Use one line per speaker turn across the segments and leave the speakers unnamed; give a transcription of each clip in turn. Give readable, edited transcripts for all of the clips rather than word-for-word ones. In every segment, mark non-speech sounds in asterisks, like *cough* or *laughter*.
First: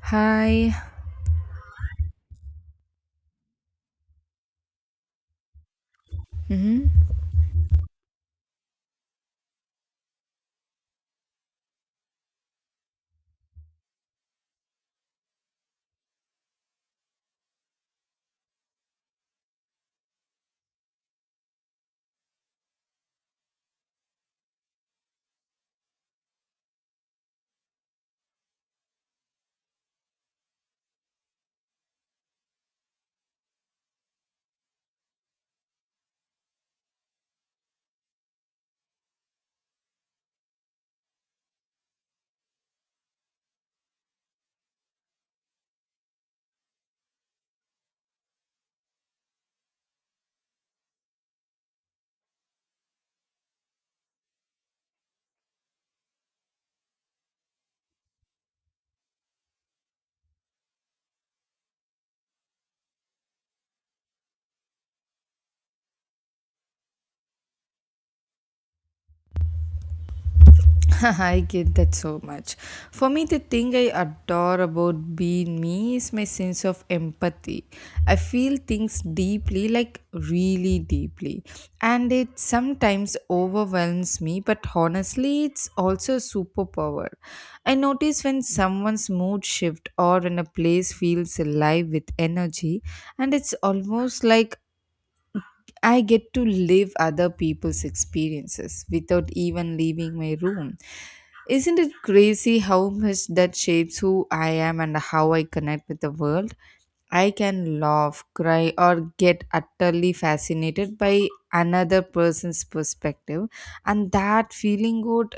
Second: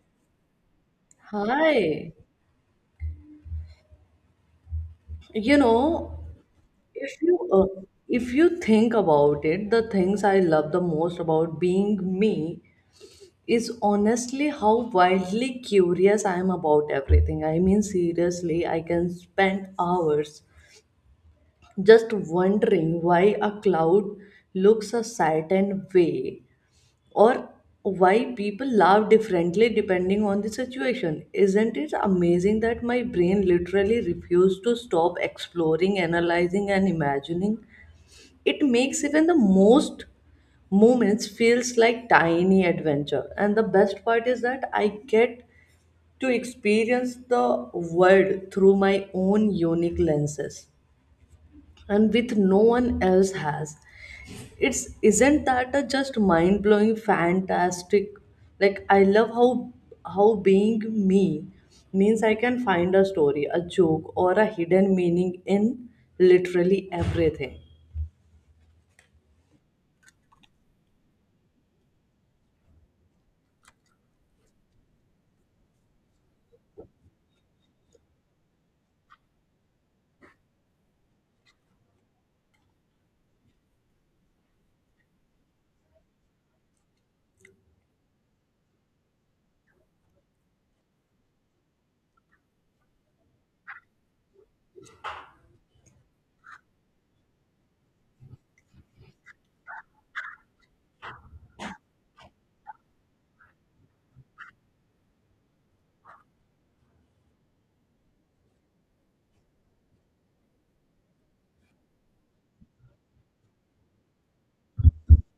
Hi.
Hi. You know,
hmm
if you if you think about it, the things I love the most about being me is honestly how wildly curious I am about everything. I mean, seriously, I can spend hours just wondering why a cloud looks a certain way, or why people laugh differently depending on the situation. Isn't it amazing that my brain literally refused to stop exploring, analyzing, and imagining? It makes even the most moments feels like tiny adventure, and the best part is that I get to experience the world through my own unique lenses and with no one else has it's isn't that a just mind blowing fantastic. Like I love how being me means I can find a story, a joke, or a hidden meaning in literally everything.
*laughs* I get that so much. For me, the thing I adore about being me is my sense of empathy. I feel things deeply, like really deeply. And it sometimes overwhelms me, but honestly, it's also a superpower. I notice when someone's mood shift or when a place feels alive with energy, and it's almost like I get to live other people's experiences without even leaving my room. Isn't it crazy how much that shapes who I am and how I connect with the world? I can laugh, cry, or get utterly fascinated by another person's perspective, and that feeling good.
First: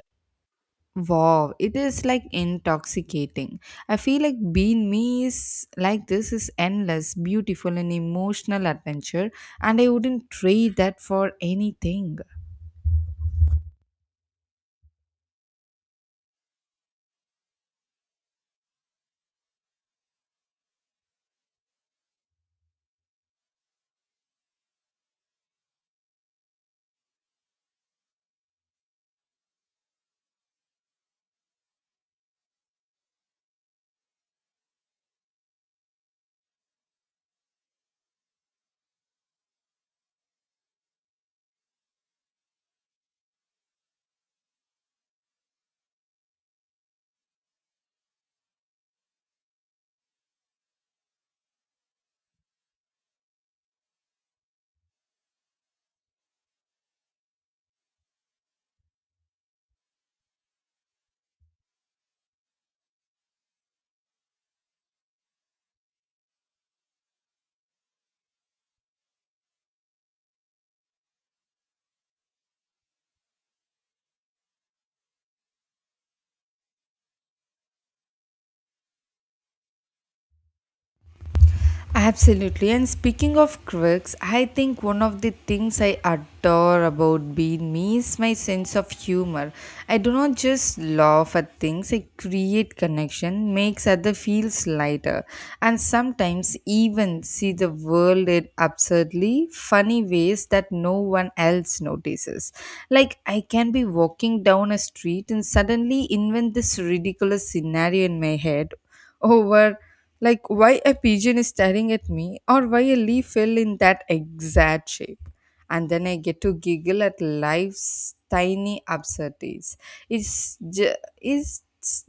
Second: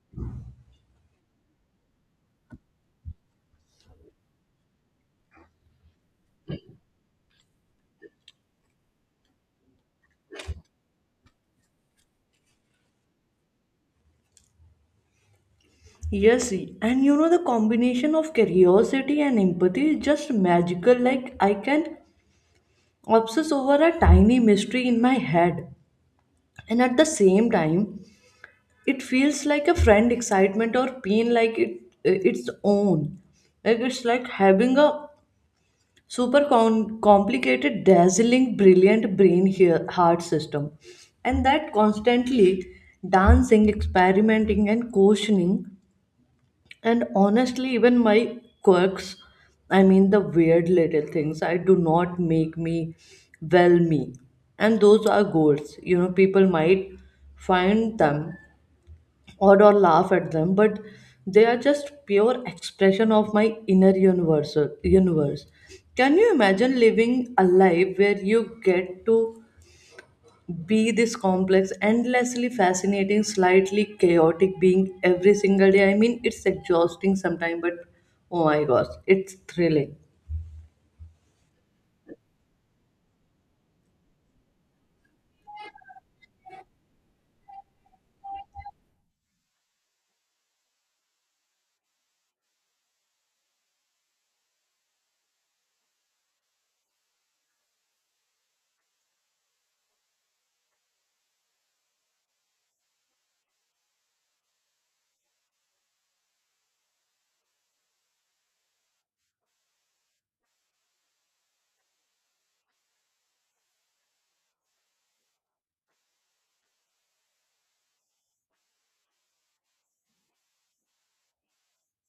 Wow, it is like intoxicating. I feel like Bean Me is like this is endless, beautiful, and emotional adventure, and I wouldn't trade that for anything.
Yes, and you know the combination of curiosity and empathy is just magical. Like I can obsess over a tiny mystery in my head, and at the same time it feels like a friend excitement or pain, like it its own. Like it's like having a complicated, dazzling, brilliant brain here heart system, and that constantly dancing, experimenting, and questioning. And honestly, even my quirks, I mean the weird little things I do not make me, well, me. And those are goals, you know, people might find them, or laugh at them, but they are just pure expression of my inner universe. Can you imagine living a life where you get to be this complex, endlessly fascinating, slightly chaotic being every single day? I mean, it's exhausting sometimes, but oh my gosh, it's thrilling.
Absolutely. And speaking of quirks, I think one of the things I adore about being me is my sense of humor. I do not just laugh at things, I create connection, makes other feels lighter, and sometimes even see the world in absurdly funny ways that no one else notices. Like I can be walking down a street and suddenly invent this ridiculous scenario in my head over, like why a pigeon is staring at me or why a leaf fell in that exact shape, and then I get to giggle at life's tiny absurdities. It's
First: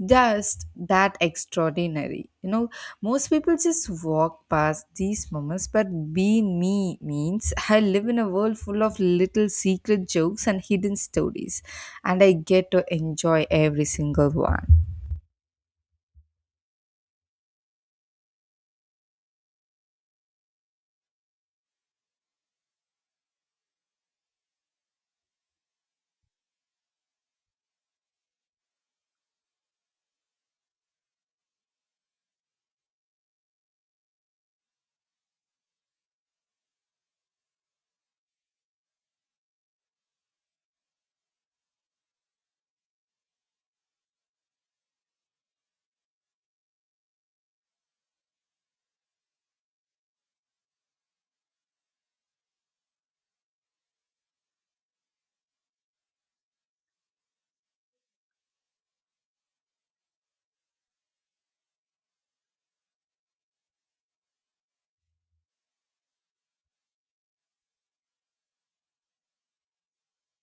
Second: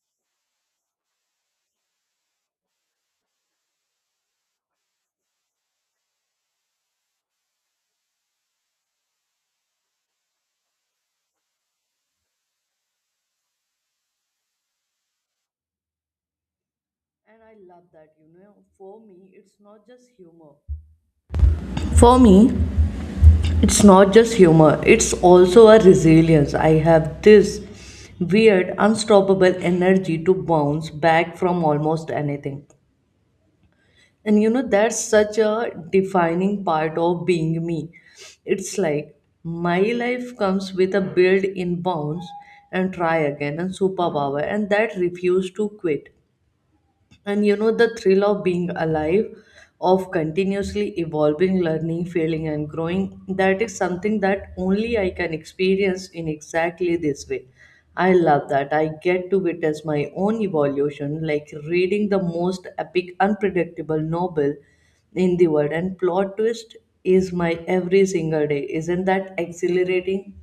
just that extraordinary, you know? Most people just walk past these moments, but being me means I live in a world full of little secret jokes and hidden stories, and I get to enjoy every single one.
And I love that. You know, for me it's not just humor, it's also a resilience. I have this weird, unstoppable energy to bounce back from almost anything. And you know, that's such a defining part of being me. It's like my life comes with a build in bounce and try again and superpower, and that refuse to quit. And you know, the thrill of being alive, of continuously evolving, learning, failing, and growing, that is something that only I can experience in exactly this way. I love that. I get to witness my own evolution, like reading the most epic, unpredictable novel in the world, and plot twist is my every single day. Isn't that exhilarating?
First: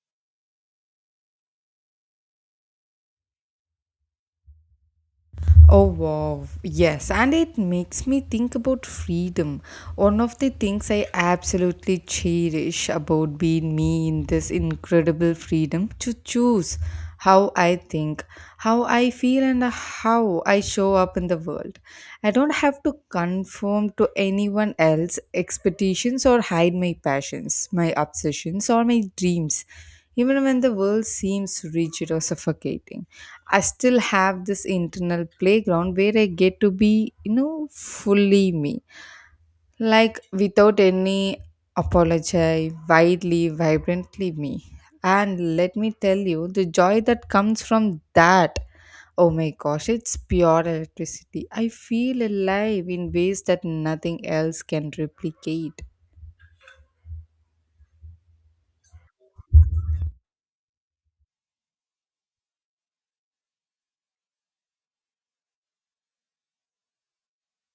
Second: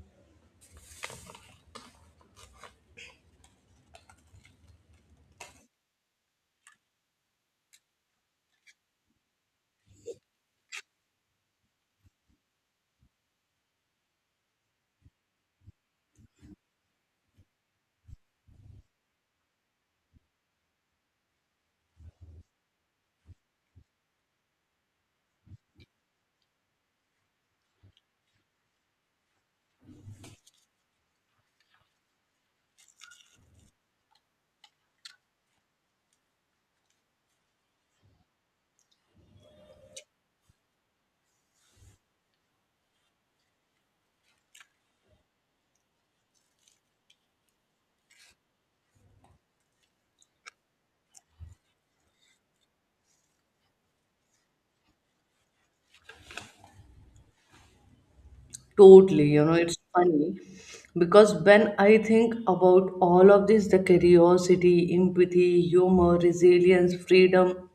Oh wow, yes, and it makes me think about freedom. One of the things I absolutely cherish about being me in this incredible freedom to choose how I think, how I feel, and how I show up in the world. I don't have to conform to anyone else's expectations or hide my passions, my obsessions, or my dreams. Even when the world seems rigid or suffocating, I still have this internal playground where I get to be, you know, fully me. Like without any apology, widely, vibrantly me. And let me tell you, the joy that comes from that. Oh my gosh, it's pure electricity. I feel alive in ways that nothing else can replicate.
Totally, you know, it's funny because when I think about all of this, the curiosity, empathy, humor, resilience, freedom,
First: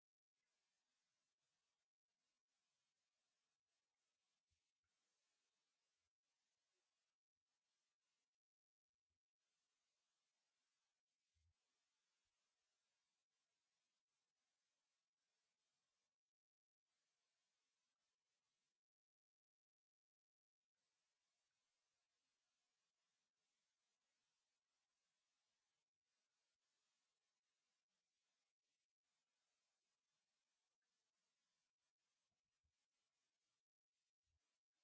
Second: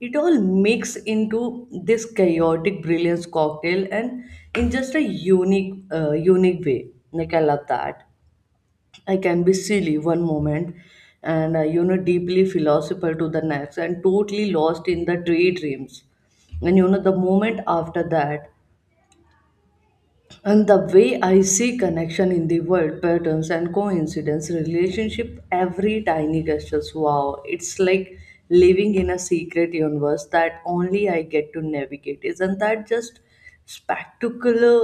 it all mix into this chaotic brilliance cocktail, and in just a unique way. Like I love that I can be silly one moment, and you know, deeply philosophical to the next, and totally lost in the daydreams. And you know, the moment after that, and the way I see connection in the world, patterns and coincidence, relationship, every tiny gestures, wow, it's like living in a secret universe that only I get to navigate. Isn't that just spectacular?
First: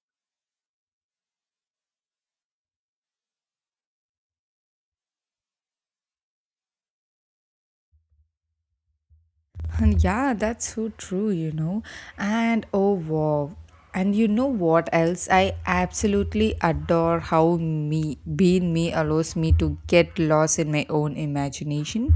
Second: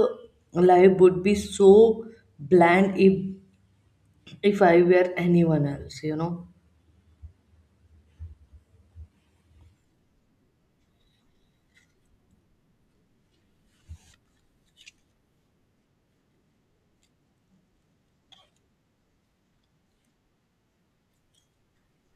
Life would be so bland if I were anyone else, you know.
And yeah, that's so true, you know. And oh wow. And you know what else? I absolutely adore how me being me allows me to get lost in my own imagination.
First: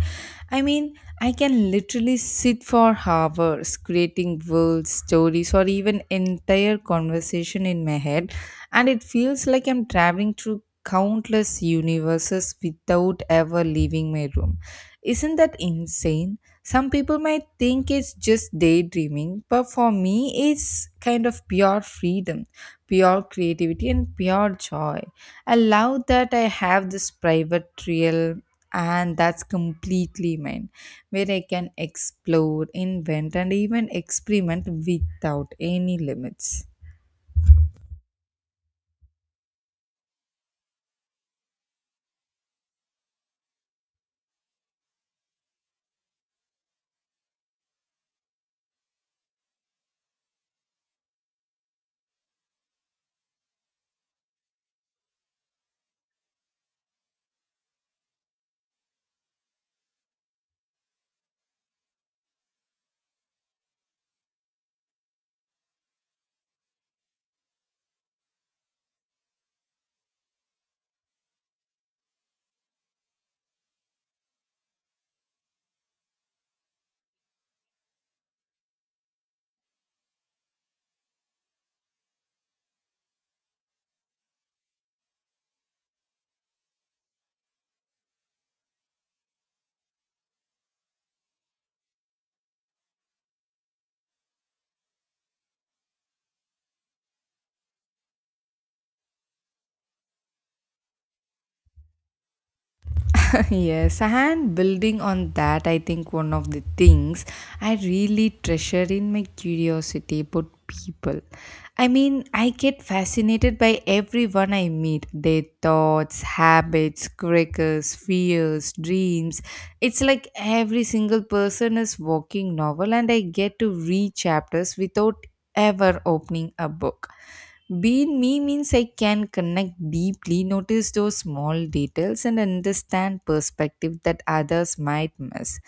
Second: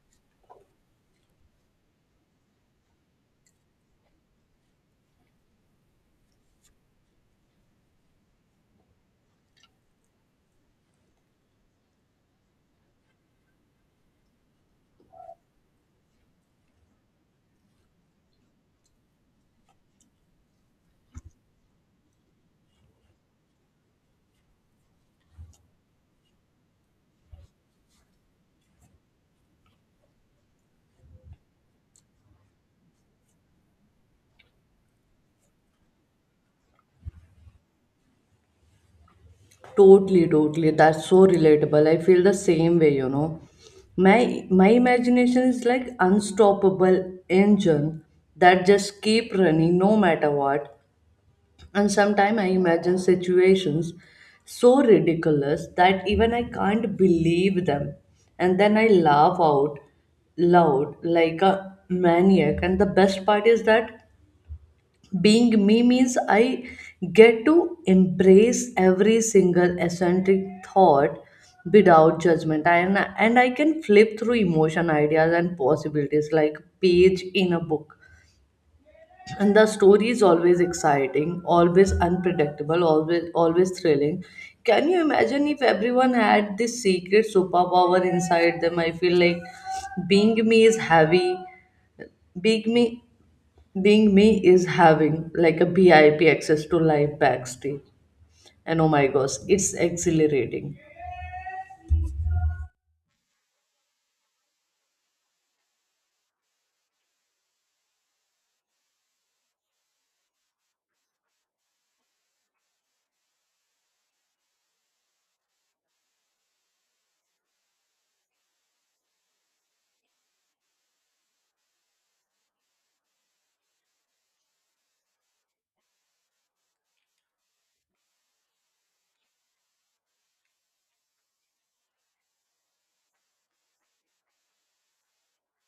I mean, I can literally sit for hours creating worlds, stories, or even entire conversation in my head, and it feels like I'm traveling through countless universes without ever leaving my room. Isn't that insane? Some people might think it's just daydreaming, but for me, it's kind of pure freedom, pure creativity, and pure joy. I love that I have this private trail, and that's completely mine, where I can explore, invent, and even experiment without any limits.
Totally, totally. That's so relatable. I feel the same way, you know. My imagination is like unstoppable engine that just keep running no matter what. And sometimes I imagine situations so ridiculous that even I can't believe them. And then I laugh out loud like a maniac. And the best part is that being me means I get to embrace every single eccentric thought without judgment. And I can flip through emotion, ideas, and possibilities like page in a book, and the story is always exciting, always unpredictable, always always thrilling. Can you imagine if everyone had this secret superpower inside them? I feel like being me is heavy being me being me is having like a VIP access to live backstage. And oh my gosh, it's exhilarating.
*laughs* Yes, and building on that, I think one of the things I really treasure in my curiosity about people. I mean, I get fascinated by everyone I meet, their thoughts, habits, quirks, fears, dreams. It's like every single person is walking novel, and I get to read chapters without ever opening a book. Being me means I can connect deeply, notice those small details, and understand perspective that others might miss.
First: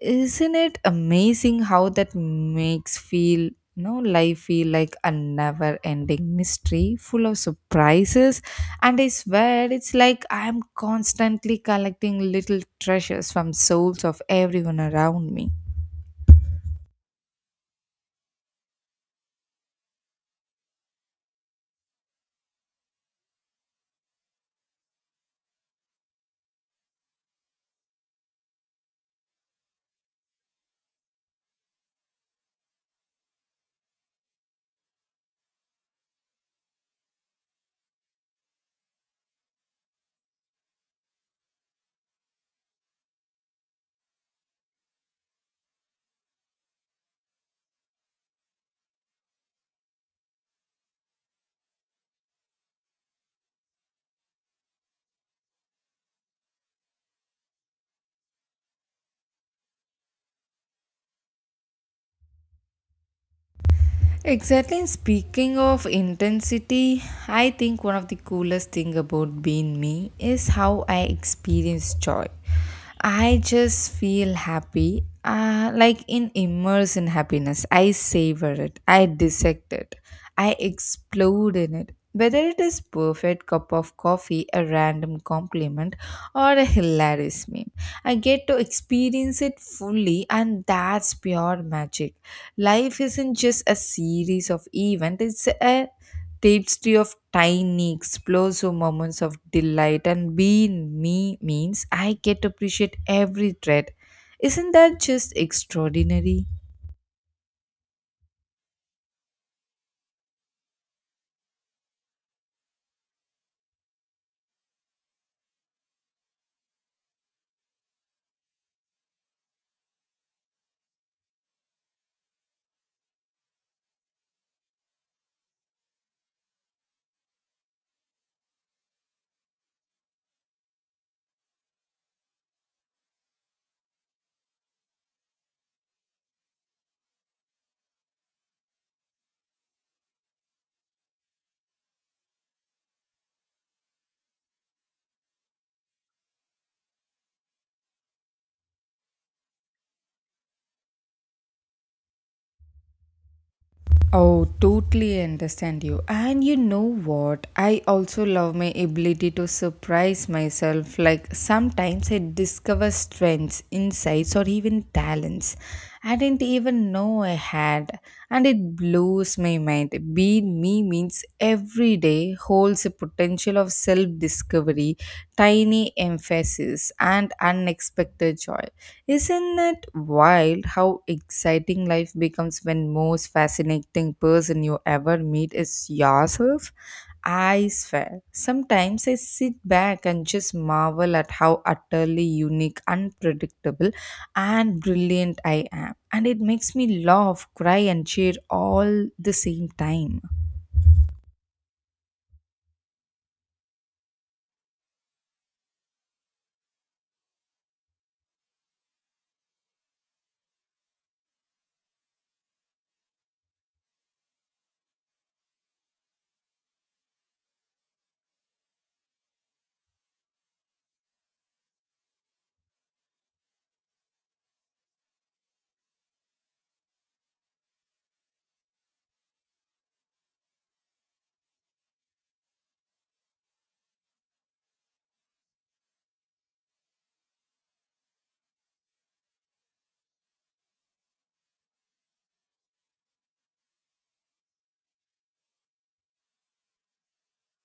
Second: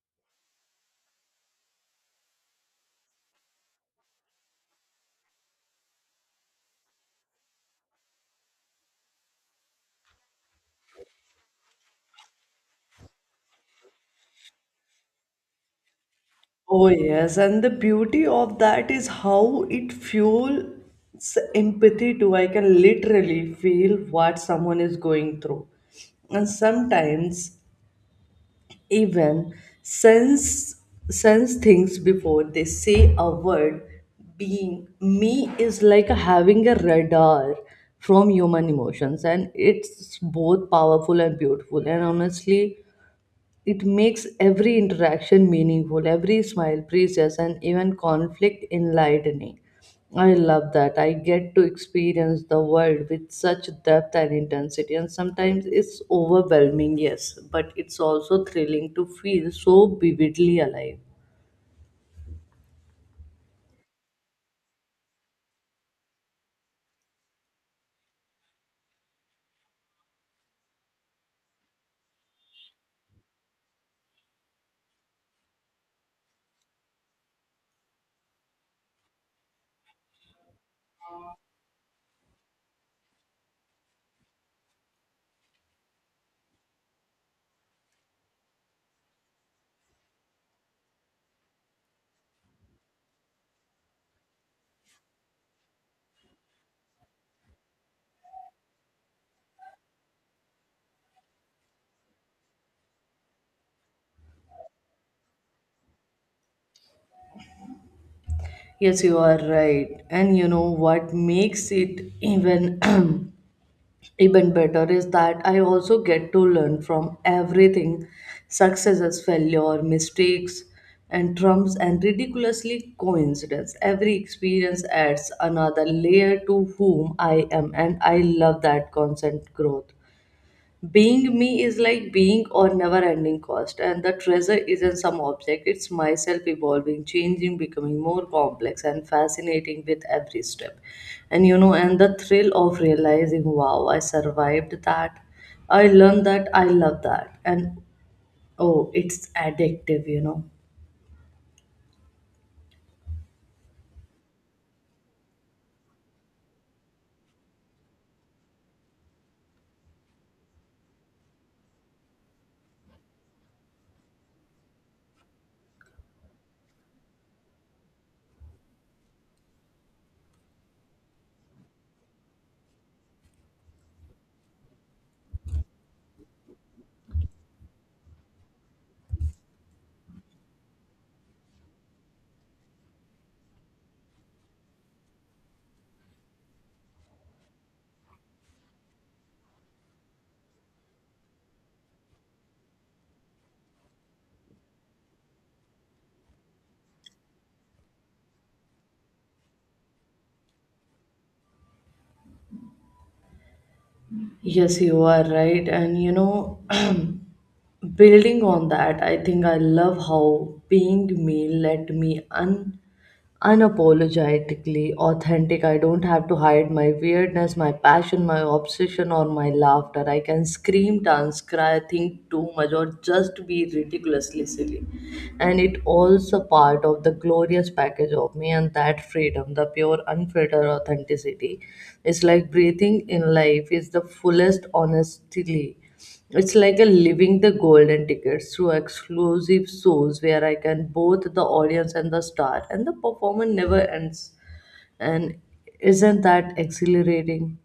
Isn't it amazing how that makes feel, you know, life feel like a never ending mystery full of surprises, and I swear it's like I am constantly collecting little treasures from souls of everyone around me.
Oh yes, and the beauty of that is how it fuels empathy too. I can literally feel what someone is going through. And sometimes even sense sense things before they say a word. Being me is like having a radar from human emotions, and it's both powerful and beautiful. And honestly, it makes every interaction meaningful, every smile precious, and even conflict enlightening. I love that. I get to experience the world with such depth and intensity, and sometimes it's overwhelming, yes, but it's also thrilling to feel so vividly alive.
Exactly. And speaking of intensity, I think one of the coolest thing about being me is how I experience joy. I just feel happy, like in immerse in happiness. I savor it. I dissect it. I explode in it. Whether it is perfect cup of coffee, a random compliment, or a hilarious meme, I get to experience it fully, and that's pure magic. Life isn't just a series of events; it's a tapestry of tiny, explosive moments of delight. And being me means I get to appreciate every thread. Isn't that just extraordinary?
Yes, you are right. And you know what makes it even *clears throat* even better is that I also get to learn from everything, successes, failure, mistakes, and trumps, and ridiculously coincidence. Every experience adds another layer to whom I am, and I love that constant growth. Being me is like being or never ending cost, and the treasure isn't some object, it's myself evolving, changing, becoming more complex and fascinating with every step. And you know, and the thrill of realizing, wow, I survived that, I learned that, I love that, and oh, it's addictive, you know.
Oh, totally understand you. And you know what? I also love my ability to surprise myself. Like sometimes I discover strengths, insights, or even talents I didn't even know I had. And it blows my mind. Being me means every day holds a potential of self discovery, tiny emphasis, and unexpected joy. Isn't it wild how exciting life becomes when most fascinating person you ever meet is yourself? I swear. Sometimes I sit back and just marvel at how utterly unique, unpredictable, and brilliant I am. And it makes me laugh, cry, and cheer all the same time.
Yes, you are right. And you know, *clears throat* building on that, I think I love how being me let me un unapologetically authentic. I don't have to hide my weirdness, my passion, my obsession, or my laughter. I can scream, dance, cry, think too much, or just be ridiculously silly. And it all's a part of the glorious package of me, and that freedom, the pure, unfiltered authenticity. It's like breathing in life is the fullest, honestly. It's like a living the golden tickets through exclusive shows where I can both the audience and the star, and the performance never ends. And isn't that exhilarating?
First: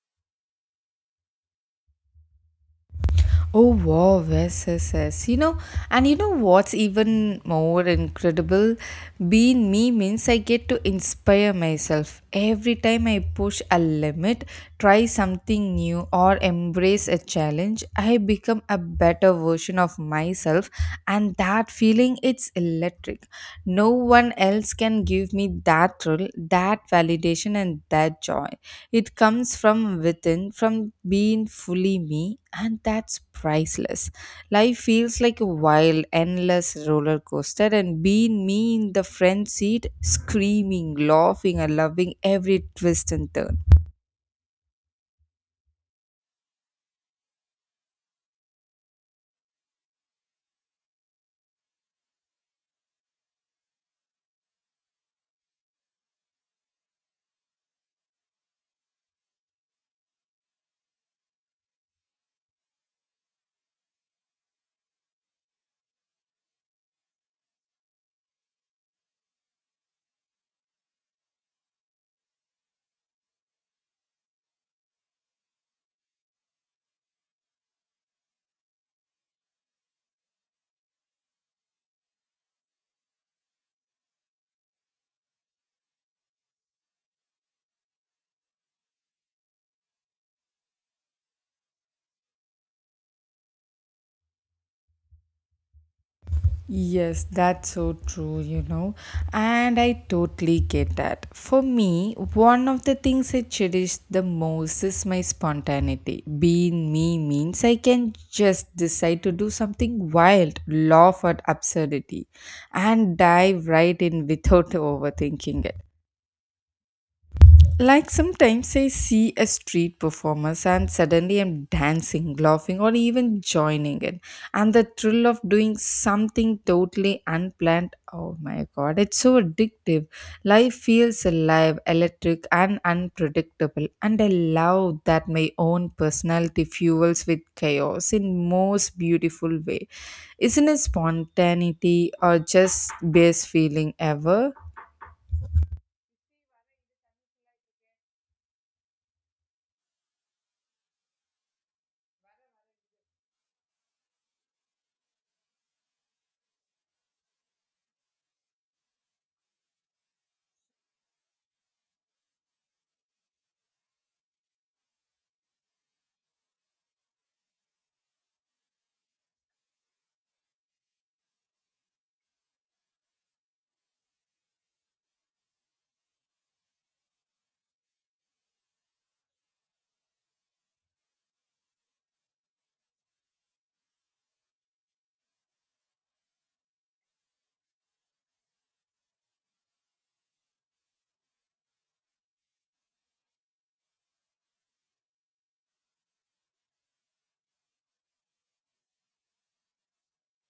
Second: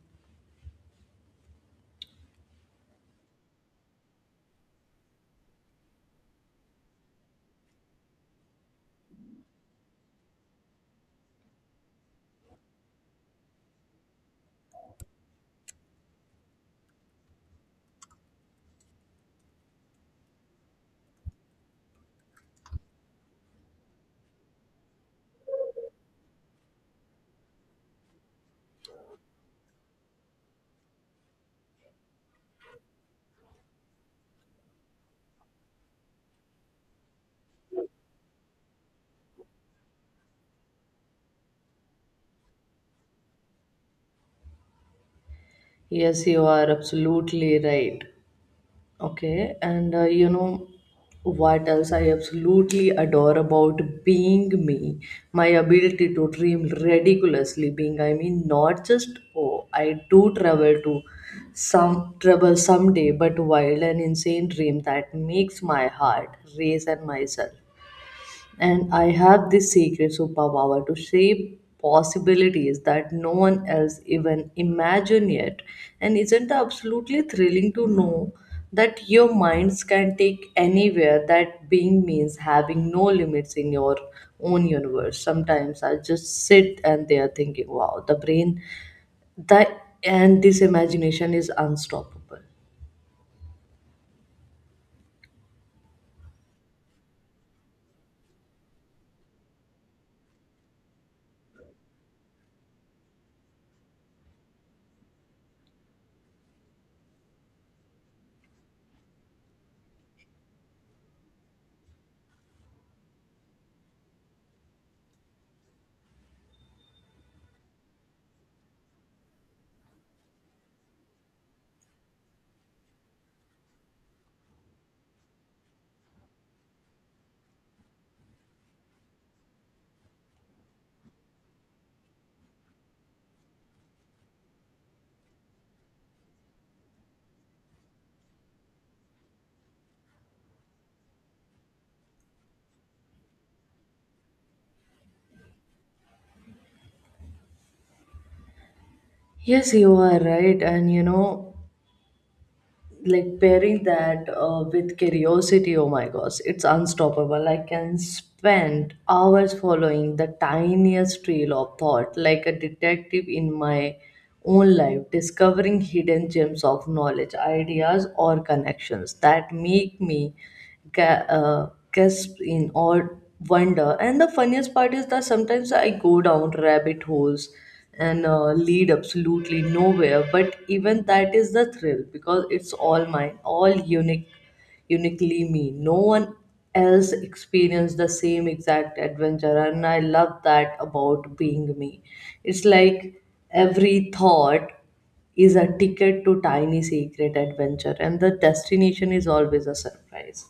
Oh wow, yes, yes, yes. You know, and you know what's even more incredible? Being me means I get to inspire myself. Every time I push a limit, try something new, or embrace a challenge, I become a better version of myself, and that feeling, it's electric. No one else can give me that thrill, that validation, and that joy. It comes from within, from being fully me, and that's priceless. Life feels like a wild, endless roller coaster, and being me in the front seat, screaming, laughing, and loving every twist and turn.
Yes, you are absolutely right. Okay, and you know what else I absolutely adore about being me? My ability to dream ridiculously being. I mean, not just oh, I do travel to some trouble someday, but wild and insane dream that makes my heart race and myself. And I have this secret superpower to shape possibilities that no one else even imagine yet. And isn't it absolutely thrilling to know that your minds can take anywhere, that being means having no limits in your own universe? Sometimes I just sit and they are thinking, wow, the brain that and this imagination is unstoppable.
Yes, that's so true, you know, and I totally get that. For me, one of the things I cherish the most is my spontaneity. Being me means I can just decide to do something wild, laugh at absurdity, and dive right in without *laughs* overthinking it. Like sometimes I see a street performance and suddenly I'm dancing, laughing, or even joining in. And the thrill of doing something totally unplanned, oh my god, it's so addictive. Life feels alive, electric, and unpredictable. And I love that my own personality fuels with chaos in most beautiful way. Isn't it spontaneity or just best feeling ever?
Yes, you are right. And you know, like pairing that with curiosity, oh my gosh, it's unstoppable. I can spend hours following the tiniest trail of thought, like a detective in my own life, discovering hidden gems of knowledge, ideas, or connections that make me gasp in awe, wonder. And the funniest part is that sometimes I go down rabbit holes and lead absolutely nowhere. But even that is the thrill because it's all mine, all unique, uniquely me. No one else experienced the same exact adventure, and I love that about being me. It's like every thought is a ticket to tiny secret adventure, and the destination is always a surprise.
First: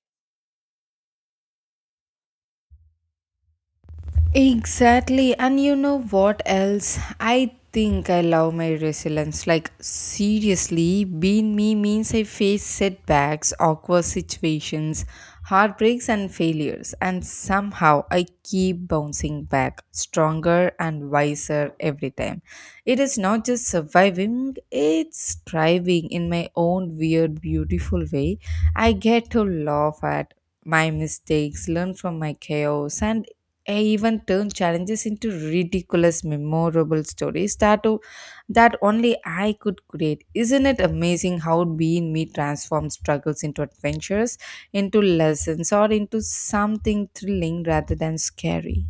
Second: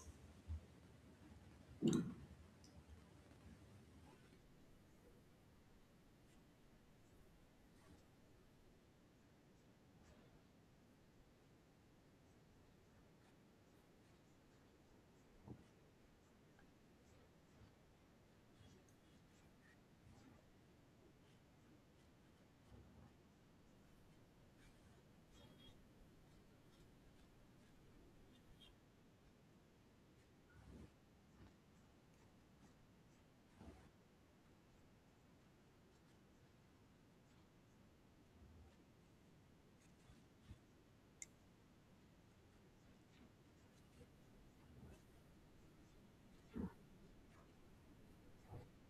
Exactly. And you know what else? I think I love my resilience. Like, seriously, being me means I face setbacks, awkward situations, heartbreaks, and failures. And somehow I keep bouncing back, stronger and wiser every time. It is not just surviving, it's thriving in my own weird, beautiful way. I get to laugh at my mistakes, learn from my chaos, and I even turn challenges into ridiculous, memorable stories that only I could create. Isn't it amazing how being me transforms struggles into adventures, into lessons, or into something thrilling rather than scary?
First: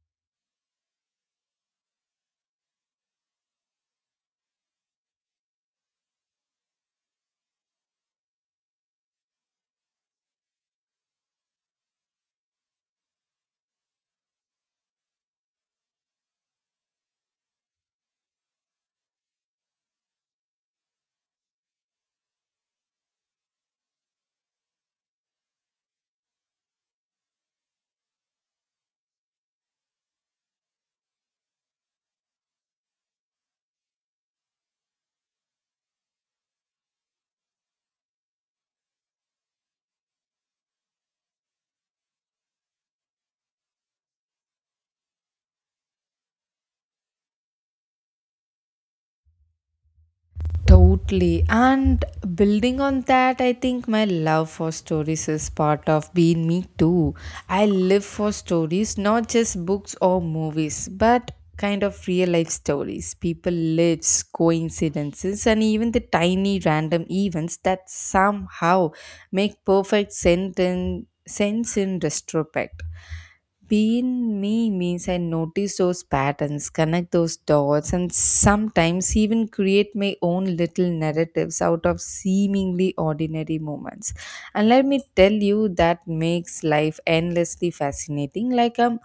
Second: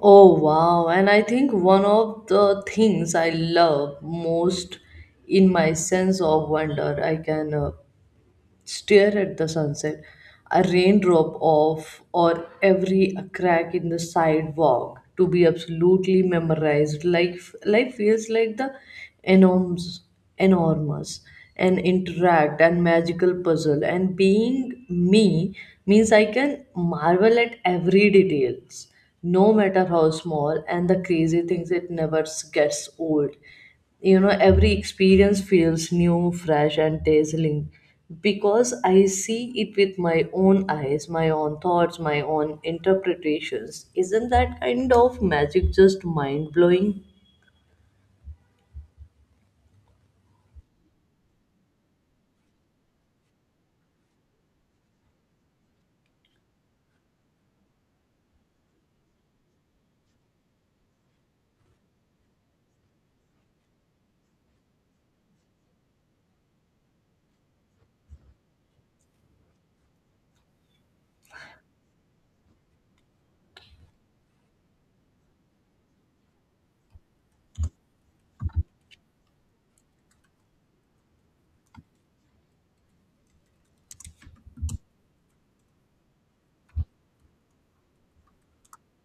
Oh wow, and I think one of the things I love most in my sense of wonder. I can stare at the sunset, a raindrop off, or every crack in the sidewalk to be absolutely memorized. Life feels like the enormous, enormous and interact and magical puzzle, and being me means I can marvel at every details no matter how small. And the crazy things, it never gets old, you know. Every experience feels new, fresh, and dazzling, because I see it with my own eyes, my own thoughts, my own interpretations. Isn't that kind of magic just mind blowing?
Totally. And building on that, I think my love for stories is part of being me too. I live for stories, not just books or movies, but kind of real life stories, people lives, coincidences, and even the tiny random events that somehow make perfect sense sense in retrospect. Being me means I notice those patterns, connect those dots, and sometimes even create my own little narratives out of seemingly ordinary moments. And let me tell you, that makes life endlessly fascinating. Like I'm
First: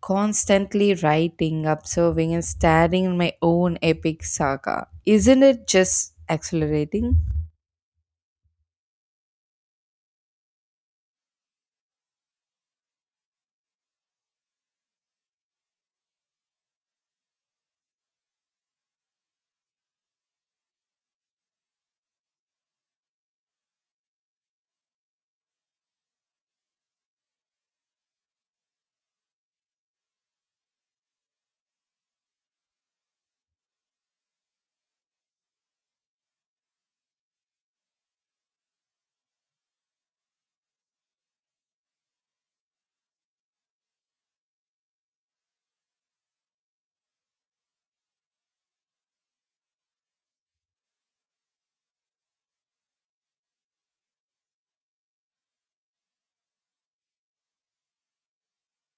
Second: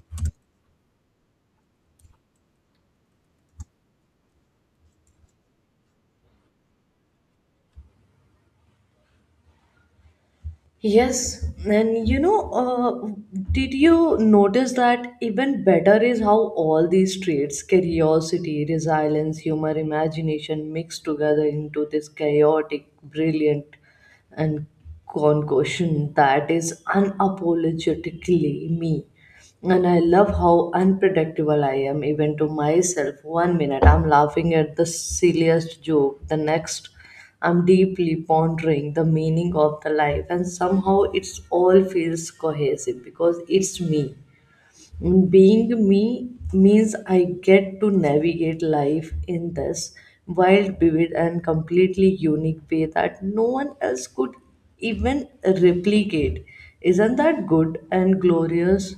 constantly writing, observing, and staring in my own epic saga. Isn't it just accelerating?
Yes, and you know, did you notice that even better is how all these traits, curiosity, resilience, humor, imagination, mix together into this chaotic, brilliant, and concussion that is unapologetically me. And I love how unpredictable I am, even to myself. One minute I'm laughing at the silliest joke, the next. I'm deeply pondering the meaning of the life, and somehow it's all feels cohesive because it's me. Being me means I get to navigate life in this wild, vivid, and completely unique way that no one else could even replicate. Isn't that good and glorious?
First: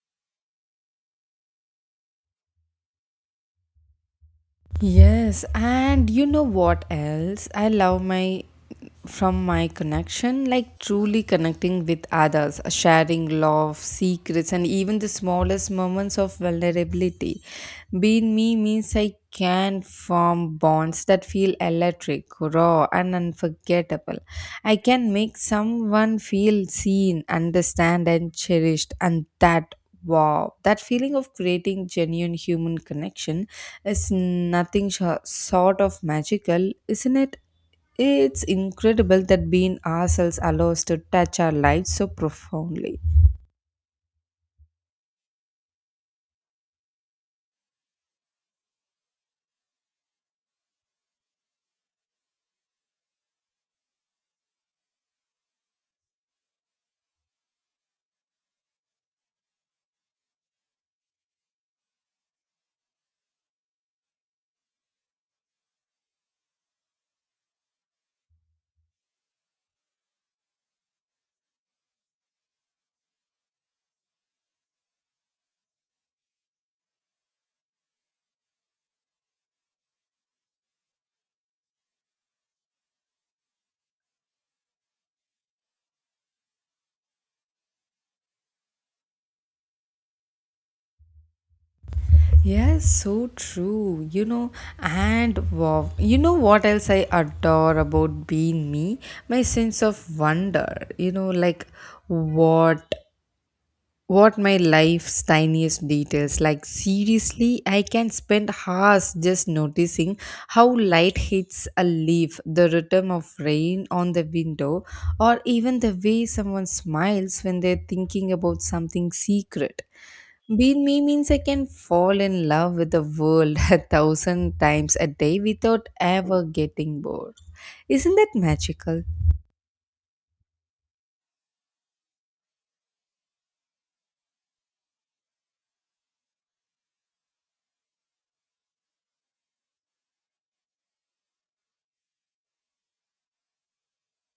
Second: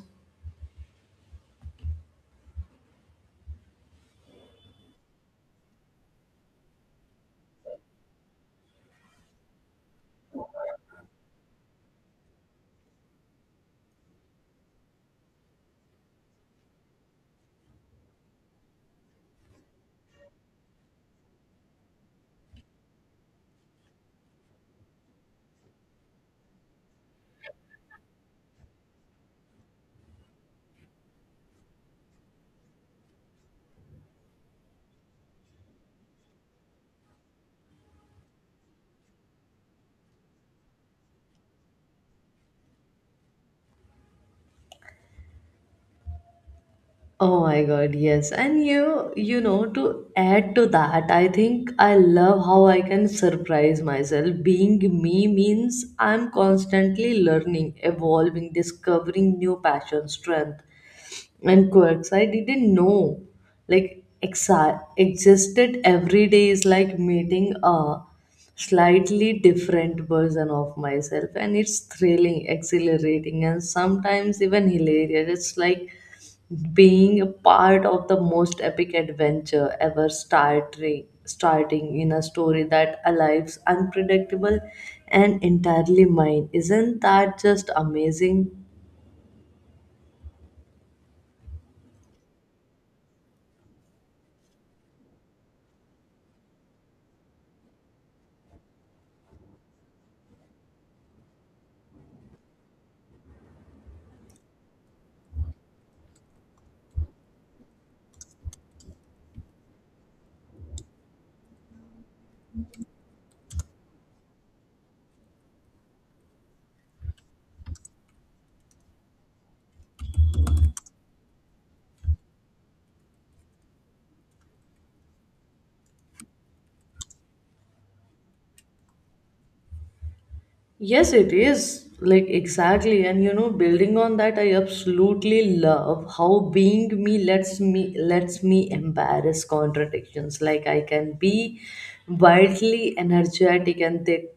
Yes, and you know what else? I love my from my connection, like truly connecting with others, sharing love, secrets, and even the smallest moments of vulnerability. Being me means I can form bonds that feel electric, raw, and unforgettable. I can make someone feel seen, understand, and cherished, and that, wow, that feeling of creating genuine human connection, it's nothing sho sort of magical, isn't it? It's incredible that being ourselves allows to touch our lives so profoundly.
Oh my God, yes. And you know, to add to that, I think I love how I can surprise myself. Being me means I'm constantly learning, evolving, discovering new passion, strength, and quirks I didn't know. Like, existed every day is like meeting a slightly different version of myself, and it's thrilling, exhilarating, and sometimes even hilarious. It's like being a part of the most epic adventure ever, starting in a story that alive's unpredictable and entirely mine. Isn't that just amazing?
Yes, so true. You know, and wow, you know what else I adore about being me? My sense of wonder. You know, like what what my life's tiniest details. Like, seriously, I can spend hours just noticing how light hits a leaf, the rhythm of rain on the window, or even the way someone smiles when they're thinking about something secret. Being me means I can fall in love with the world *laughs* a thousand times a day without ever getting bored. Isn't that magical?
Yes, it is. Like, exactly. And you know, building on that, I absolutely love how being me lets me embarrass contradictions. Like I can be wildly energetic and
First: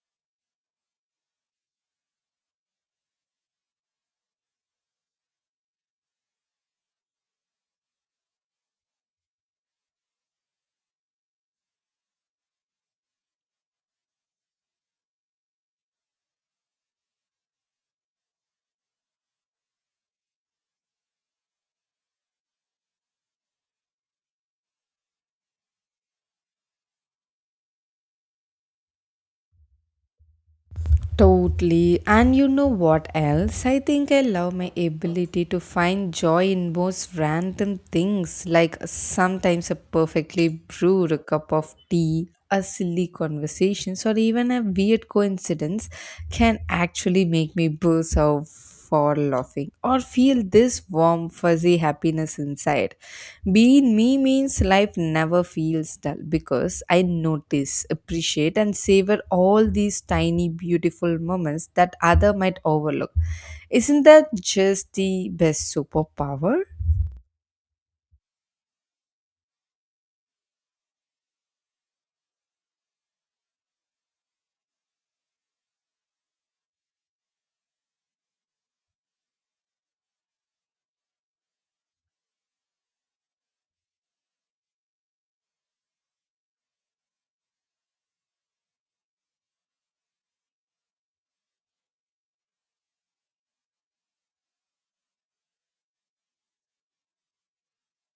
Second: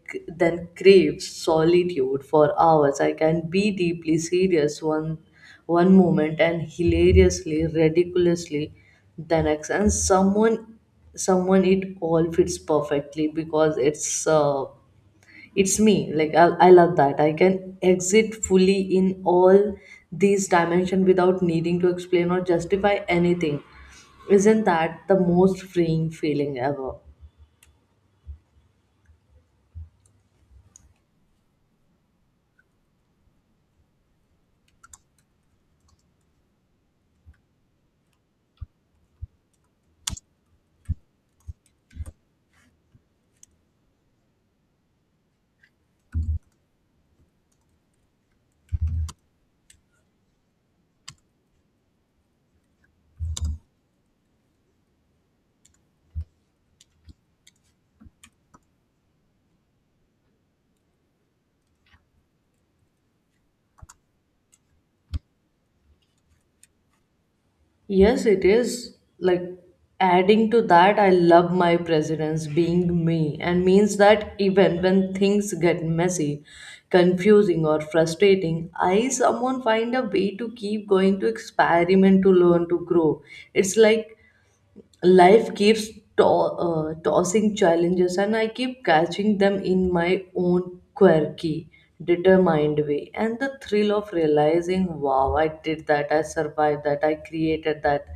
then crave solitude for hours. I can be deeply serious one moment and hilariously, ridiculously the next. And someone it all fits perfectly because it's it's me. Like I love that I can exit fully in all these dimensions without needing to explain or justify anything. Isn't that the most freeing feeling ever?
Totally. And you know what else? I think I love my ability to find joy in most random things, like sometimes a perfectly brewed cup of tea, a silly conversation, or even a weird coincidence can actually make me burst out for laughing or feel this warm, fuzzy happiness inside. Being me means life never feels dull because I notice, appreciate, and savor all these tiny, beautiful moments that other might overlook. Isn't that just the best superpower?
Yes, it is. Like, adding to that, I love my presence. Being me and means that even when things get messy, confusing, or frustrating, I someone find a way to keep going, to experiment, to learn, to grow. It's like life keeps to- tossing challenges and I keep catching them in my own quirky, determined way. And the thrill of realizing, wow, I did that, I survived that, I created that.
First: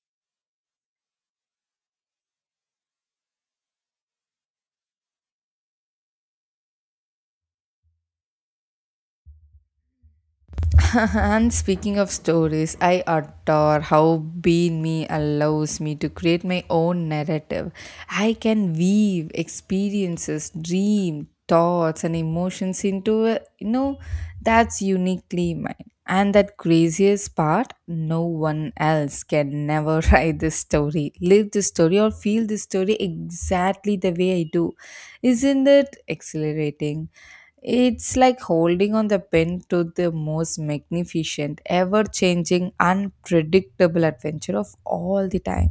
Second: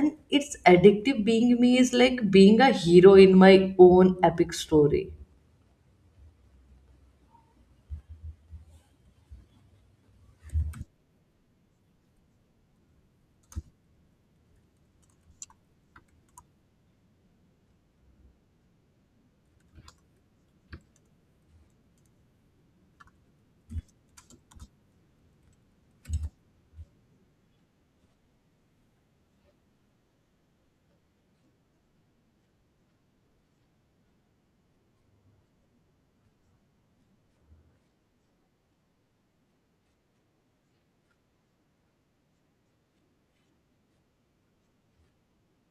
And it's addictive. Being me is like being a hero in my own epic story.
*laughs* And speaking of stories, I adore how Being Me allows me to create my own narrative. I can weave experiences, dream, thoughts, and emotions into a, you know, that's uniquely mine. And that craziest part, no one else can never *laughs* write this story, live this story, or feel this story exactly the way I do. Isn't it exhilarating? It's like holding on the pen to the most magnificent, ever changing, unpredictable adventure of all the time.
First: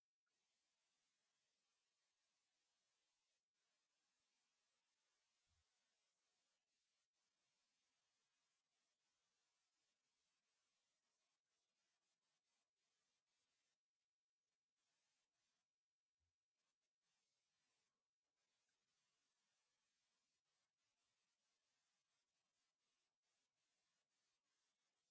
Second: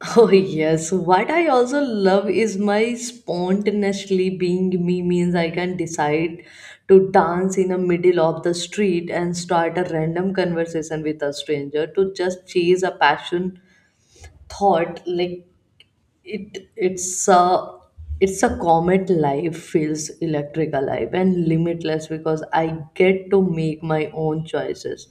*laughs* Oh yes, what I also love is my spontaneously being me means I can decide to dance in the middle of the street and start a random conversation with a stranger, to just chase a passion thought. Like it's a it's a comet. Life feels electric, alive, and limitless because I get to make my own choices,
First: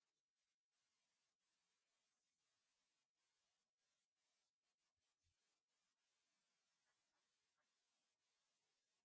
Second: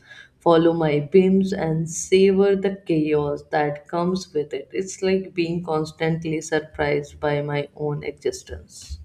follow my beams, and savor the chaos that comes with it. It's like being constantly surprised by my own existence.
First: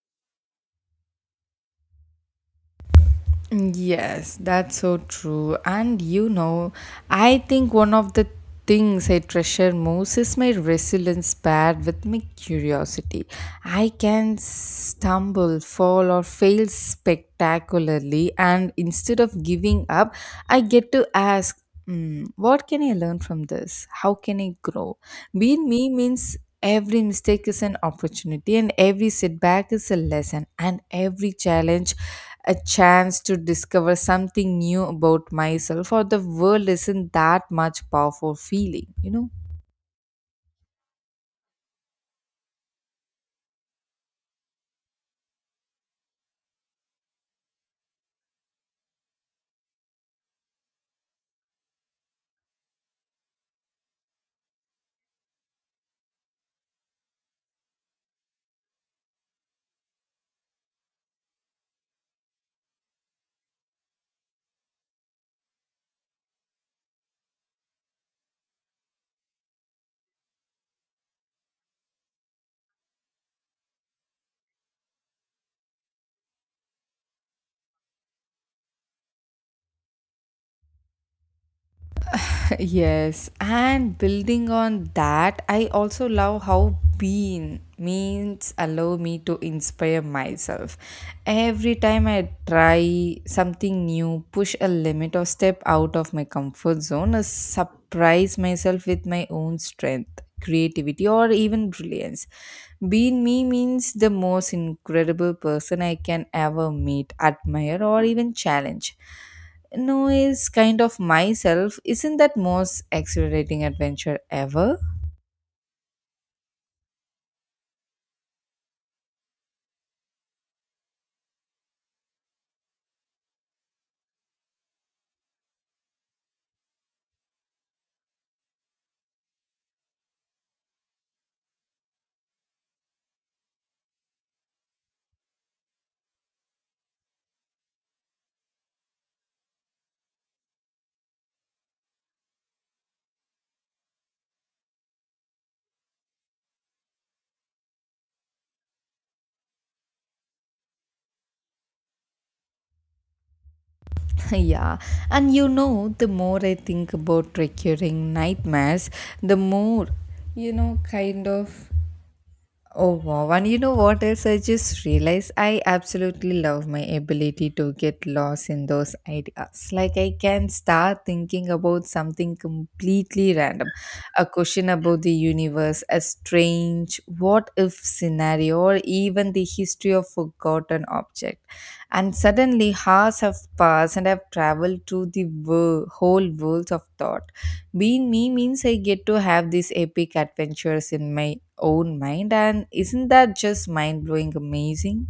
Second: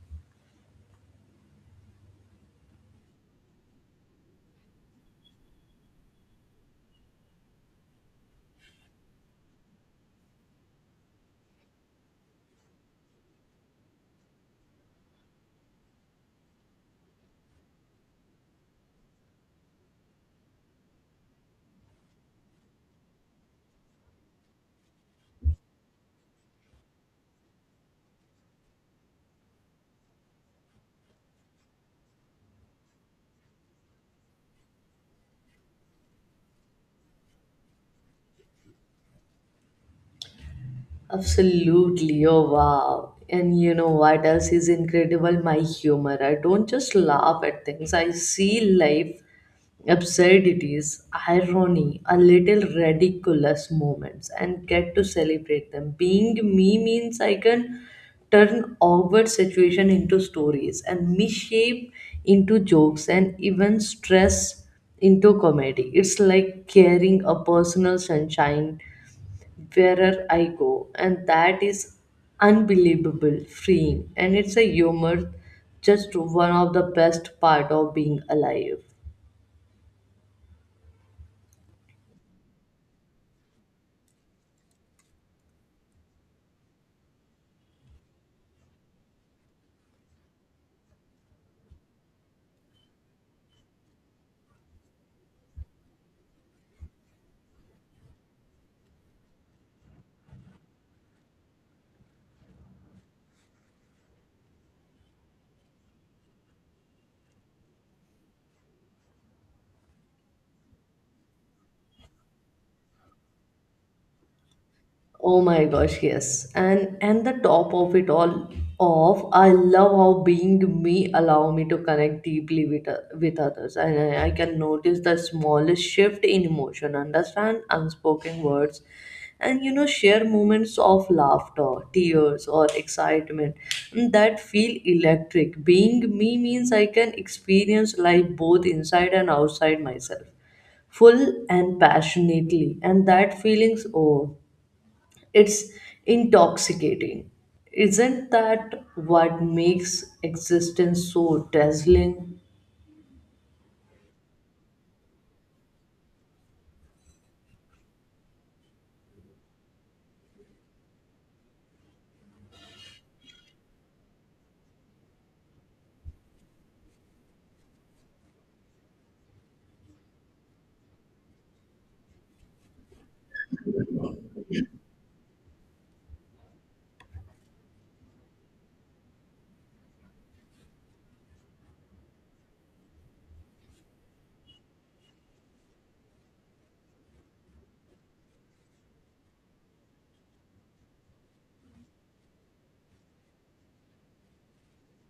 Yes, that's so true. And you know, I think one of the things I treasure most is my resilience paired with my curiosity. I can stumble, fall, or fail spectacularly, and instead of giving up, I get to ask. Mm, what can I learn from this? How can I grow? Being me means every mistake is an opportunity, and every setback is a lesson, and every challenge a chance to discover something new about myself or the world. Isn't that much powerful feeling, you know?
Absolutely. Oh, wow. And you know what else is incredible? My humor. I don't just laugh at things, I see life absurdities, irony, a little ridiculous moments, and get to celebrate them. Being me means I can turn awkward situation into stories, and misshape into jokes, and even stress into comedy. It's like carrying a personal sunshine wherever I go, and that is unbelievable, freeing, and it's a humor just one of the best part of being alive.
*laughs* Yes, and building on that, I also love how being means allow me to inspire myself. Every time I try something new, push a limit or step out of my comfort zone, I surprise myself with my own strength, creativity or even brilliance. Being me means the most incredible person I can ever meet, admire or even challenge no is kind of myself. Isn't that most exhilarating adventure ever?
Oh my gosh, yes. And the top of it all off, I love how being me allow me to connect deeply with with others. And I can notice the smallest shift in emotion, understand unspoken words, and you know share moments of laughter, tears, or excitement that feel electric. Being me means I can experience life both inside and outside myself, full and passionately, and that feelings, oh, it's intoxicating. Isn't that what makes existence so dazzling?
*laughs* yeah, and you know, the more I think about recurring nightmares, the more, you know, kind of oh wow. And you know what else I just realized? I absolutely love my ability to get lost in those ideas. Like I can start thinking about something completely random. A question about the universe, a strange what if scenario, or even the history of forgotten object. And suddenly hours have passed and I've traveled through the whole world of thought. Being me means I get to have these epic adventures in my own mind, and isn't that just mind blowing amazing?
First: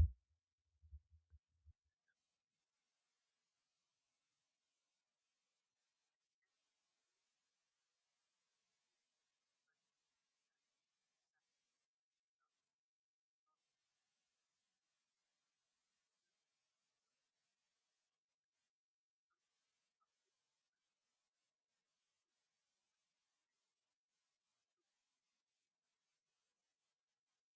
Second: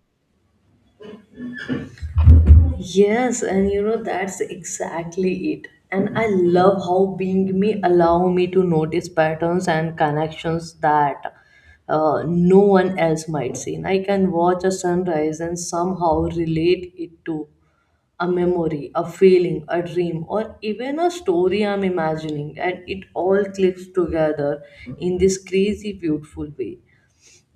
Yes, and you know that's exactly it. And I love how being me allow me to notice patterns and connections that no one else might see. And I can watch a sunrise and somehow relate it to a memory, a feeling, a dream, or even a story I'm imagining, and it all clicks together in this crazy, beautiful way.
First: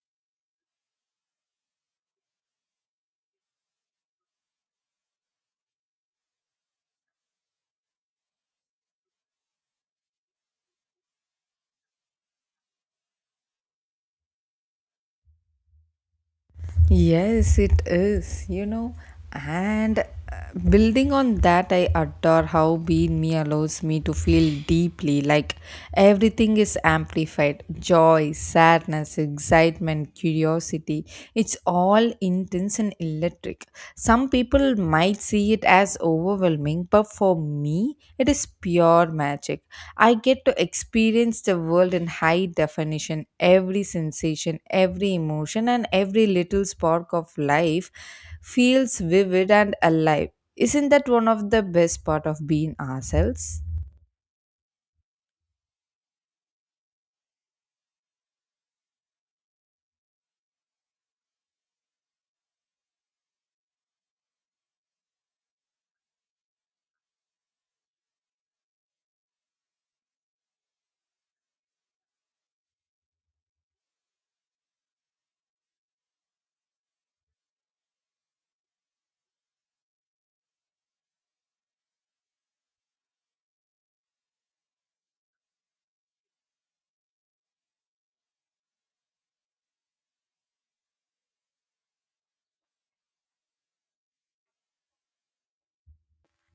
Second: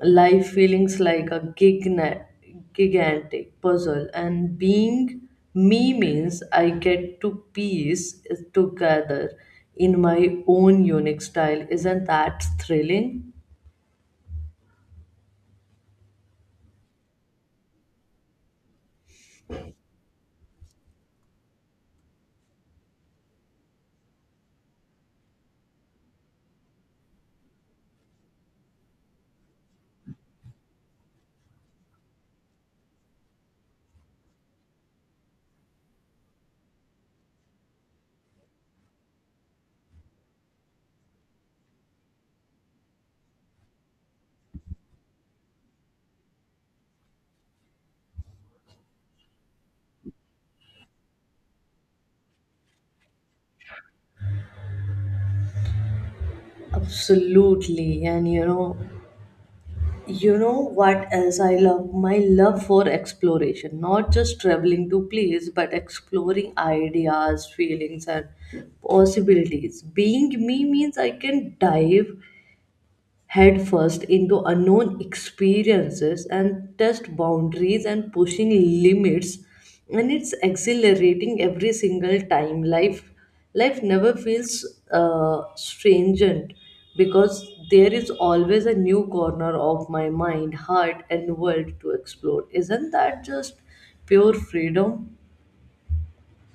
Life feelings like a gigantic puzzle, and being me means I get to piece it together in my own unique style. Isn't that thrilling?
Yes, it is, you know. And building on that, I adore how being me allows me to feel deeply like everything is amplified joy, sadness, excitement, curiosity. It's all intense and electric. Some people might see it as overwhelming, but for me, it is pure magic. I get to experience the world in high definition, every sensation, every emotion, and every little spark of life feels vivid and alive. Isn't that one of the best part of being ourselves?
Absolutely, and you know, you know what else I love? My love for exploration. Not just traveling to place, but exploring ideas, feelings, and possibilities. Being me means I can dive headfirst into unknown experiences, and test boundaries, and pushing limits, and it's exhilarating every single time. Life never feels stringent because there is always a new corner of my mind, heart, and world to explore. Isn't that just pure freedom?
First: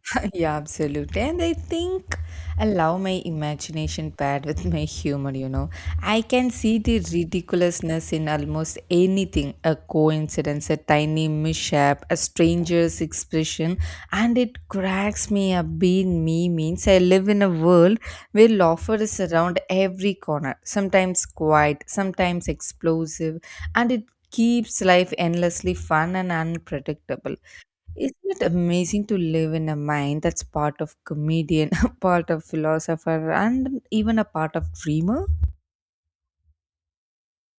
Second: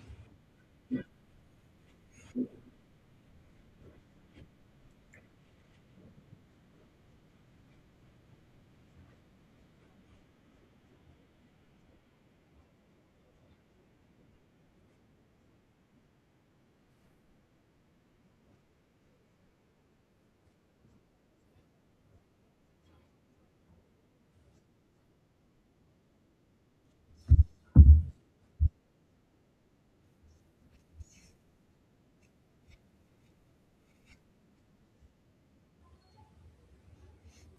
*laughs* Yeah, absolutely. And I think allow my imagination paired with my humor, you know. I can see the ridiculousness in almost anything, a coincidence, a tiny mishap, a stranger's expression, and it cracks me up. Being me means I live in a world where laughter is around every corner, sometimes quiet, sometimes explosive, and it keeps life endlessly fun and unpredictable. Isn't it amazing to live in a mind that's part of comedian, *laughs* part of philosopher, and even a part of dreamer?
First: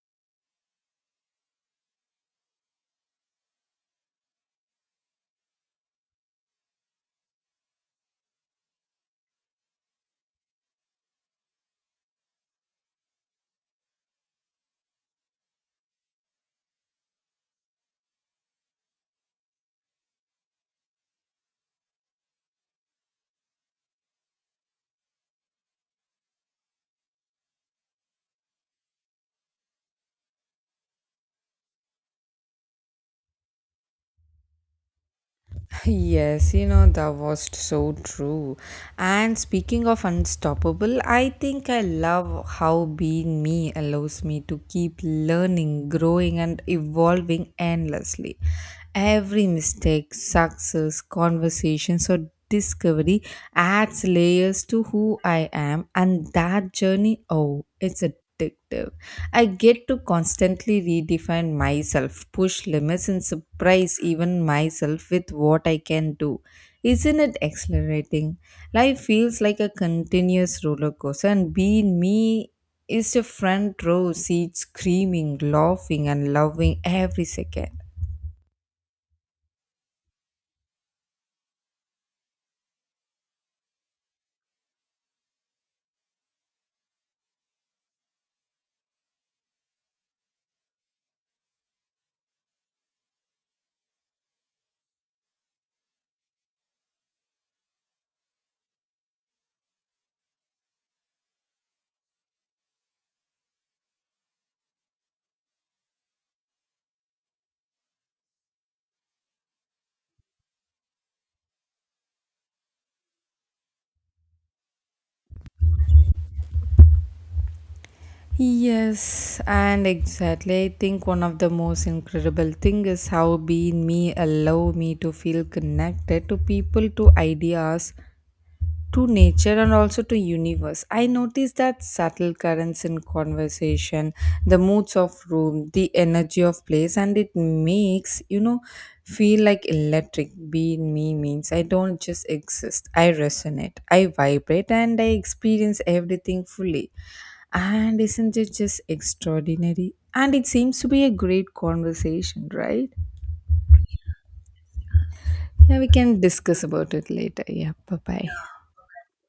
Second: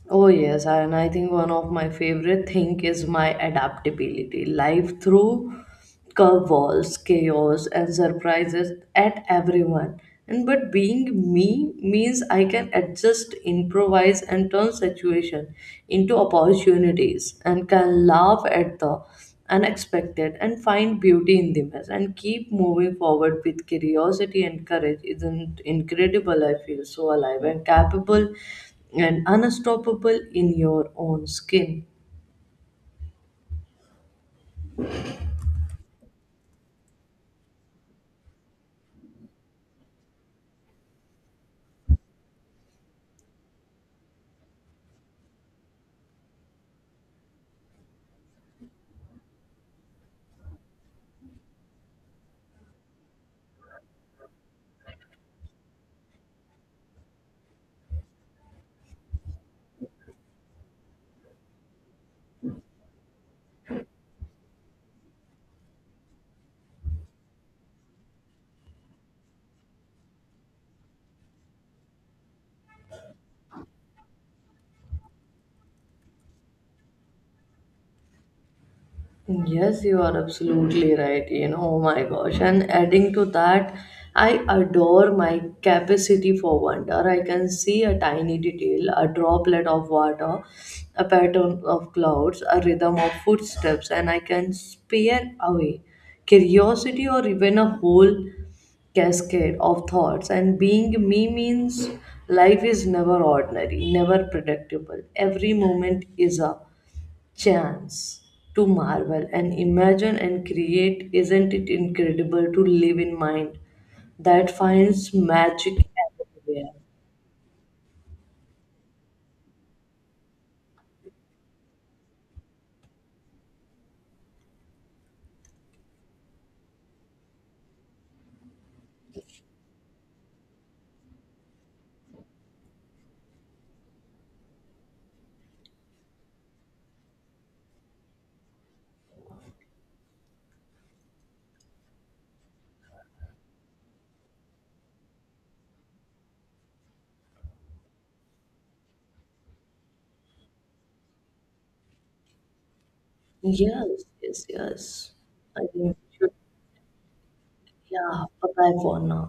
Oh yes, and I think one of my favorite thing is my adaptability. Life through curveballs, chaos, and surprises at everyone. And but being me means I can adjust, improvise, and turn situation into opportunities, and can laugh at the unexpected, and find beauty in the mess, and keep moving forward with curiosity and courage. Isn't incredible? I feel so alive and capable and unstoppable in your own skin.
Yes, you know, that was so true. And speaking of unstoppable, I think I love how being me allows me to keep learning, growing, and evolving endlessly. Every mistake, success, conversations, or discovery adds layers to who I am, and that journey, oh, it's addictive. I get to constantly redefine myself, push limits, and surprise even myself with what I can do. Isn't it exhilarating? Life feels like a continuous roller coaster, and being me is the front row seat screaming, laughing, and loving every second.
Yes, you are absolutely right. You know, oh my gosh. And adding to that, I adore my capacity for wonder. I can see a tiny detail, a droplet of water, a pattern of clouds, a rhythm of footsteps, and I can spear away curiosity or even a whole cascade of thoughts. And being me means life is never ordinary, never predictable. Every moment is a chance to marvel and imagine and create. Isn't it incredible to live in mind that finds magic everywhere?
Yes, and exactly. I think one of the most incredible thing is how being me allow me to feel connected to people, to ideas, to nature and also to universe. I notice that subtle currents in conversation, the moods of room, the energy of place, and it makes, you know, feel like electric. Being me means I don't just exist, I resonate, I vibrate, and I experience everything fully. And isn't it just extraordinary? And it seems to be a great conversation, right?
Yes, yes, yes. I think
Yeah, we
we
can
should,
discuss about it later. Yeah, bye
yeah, bye
bye.
bye for now.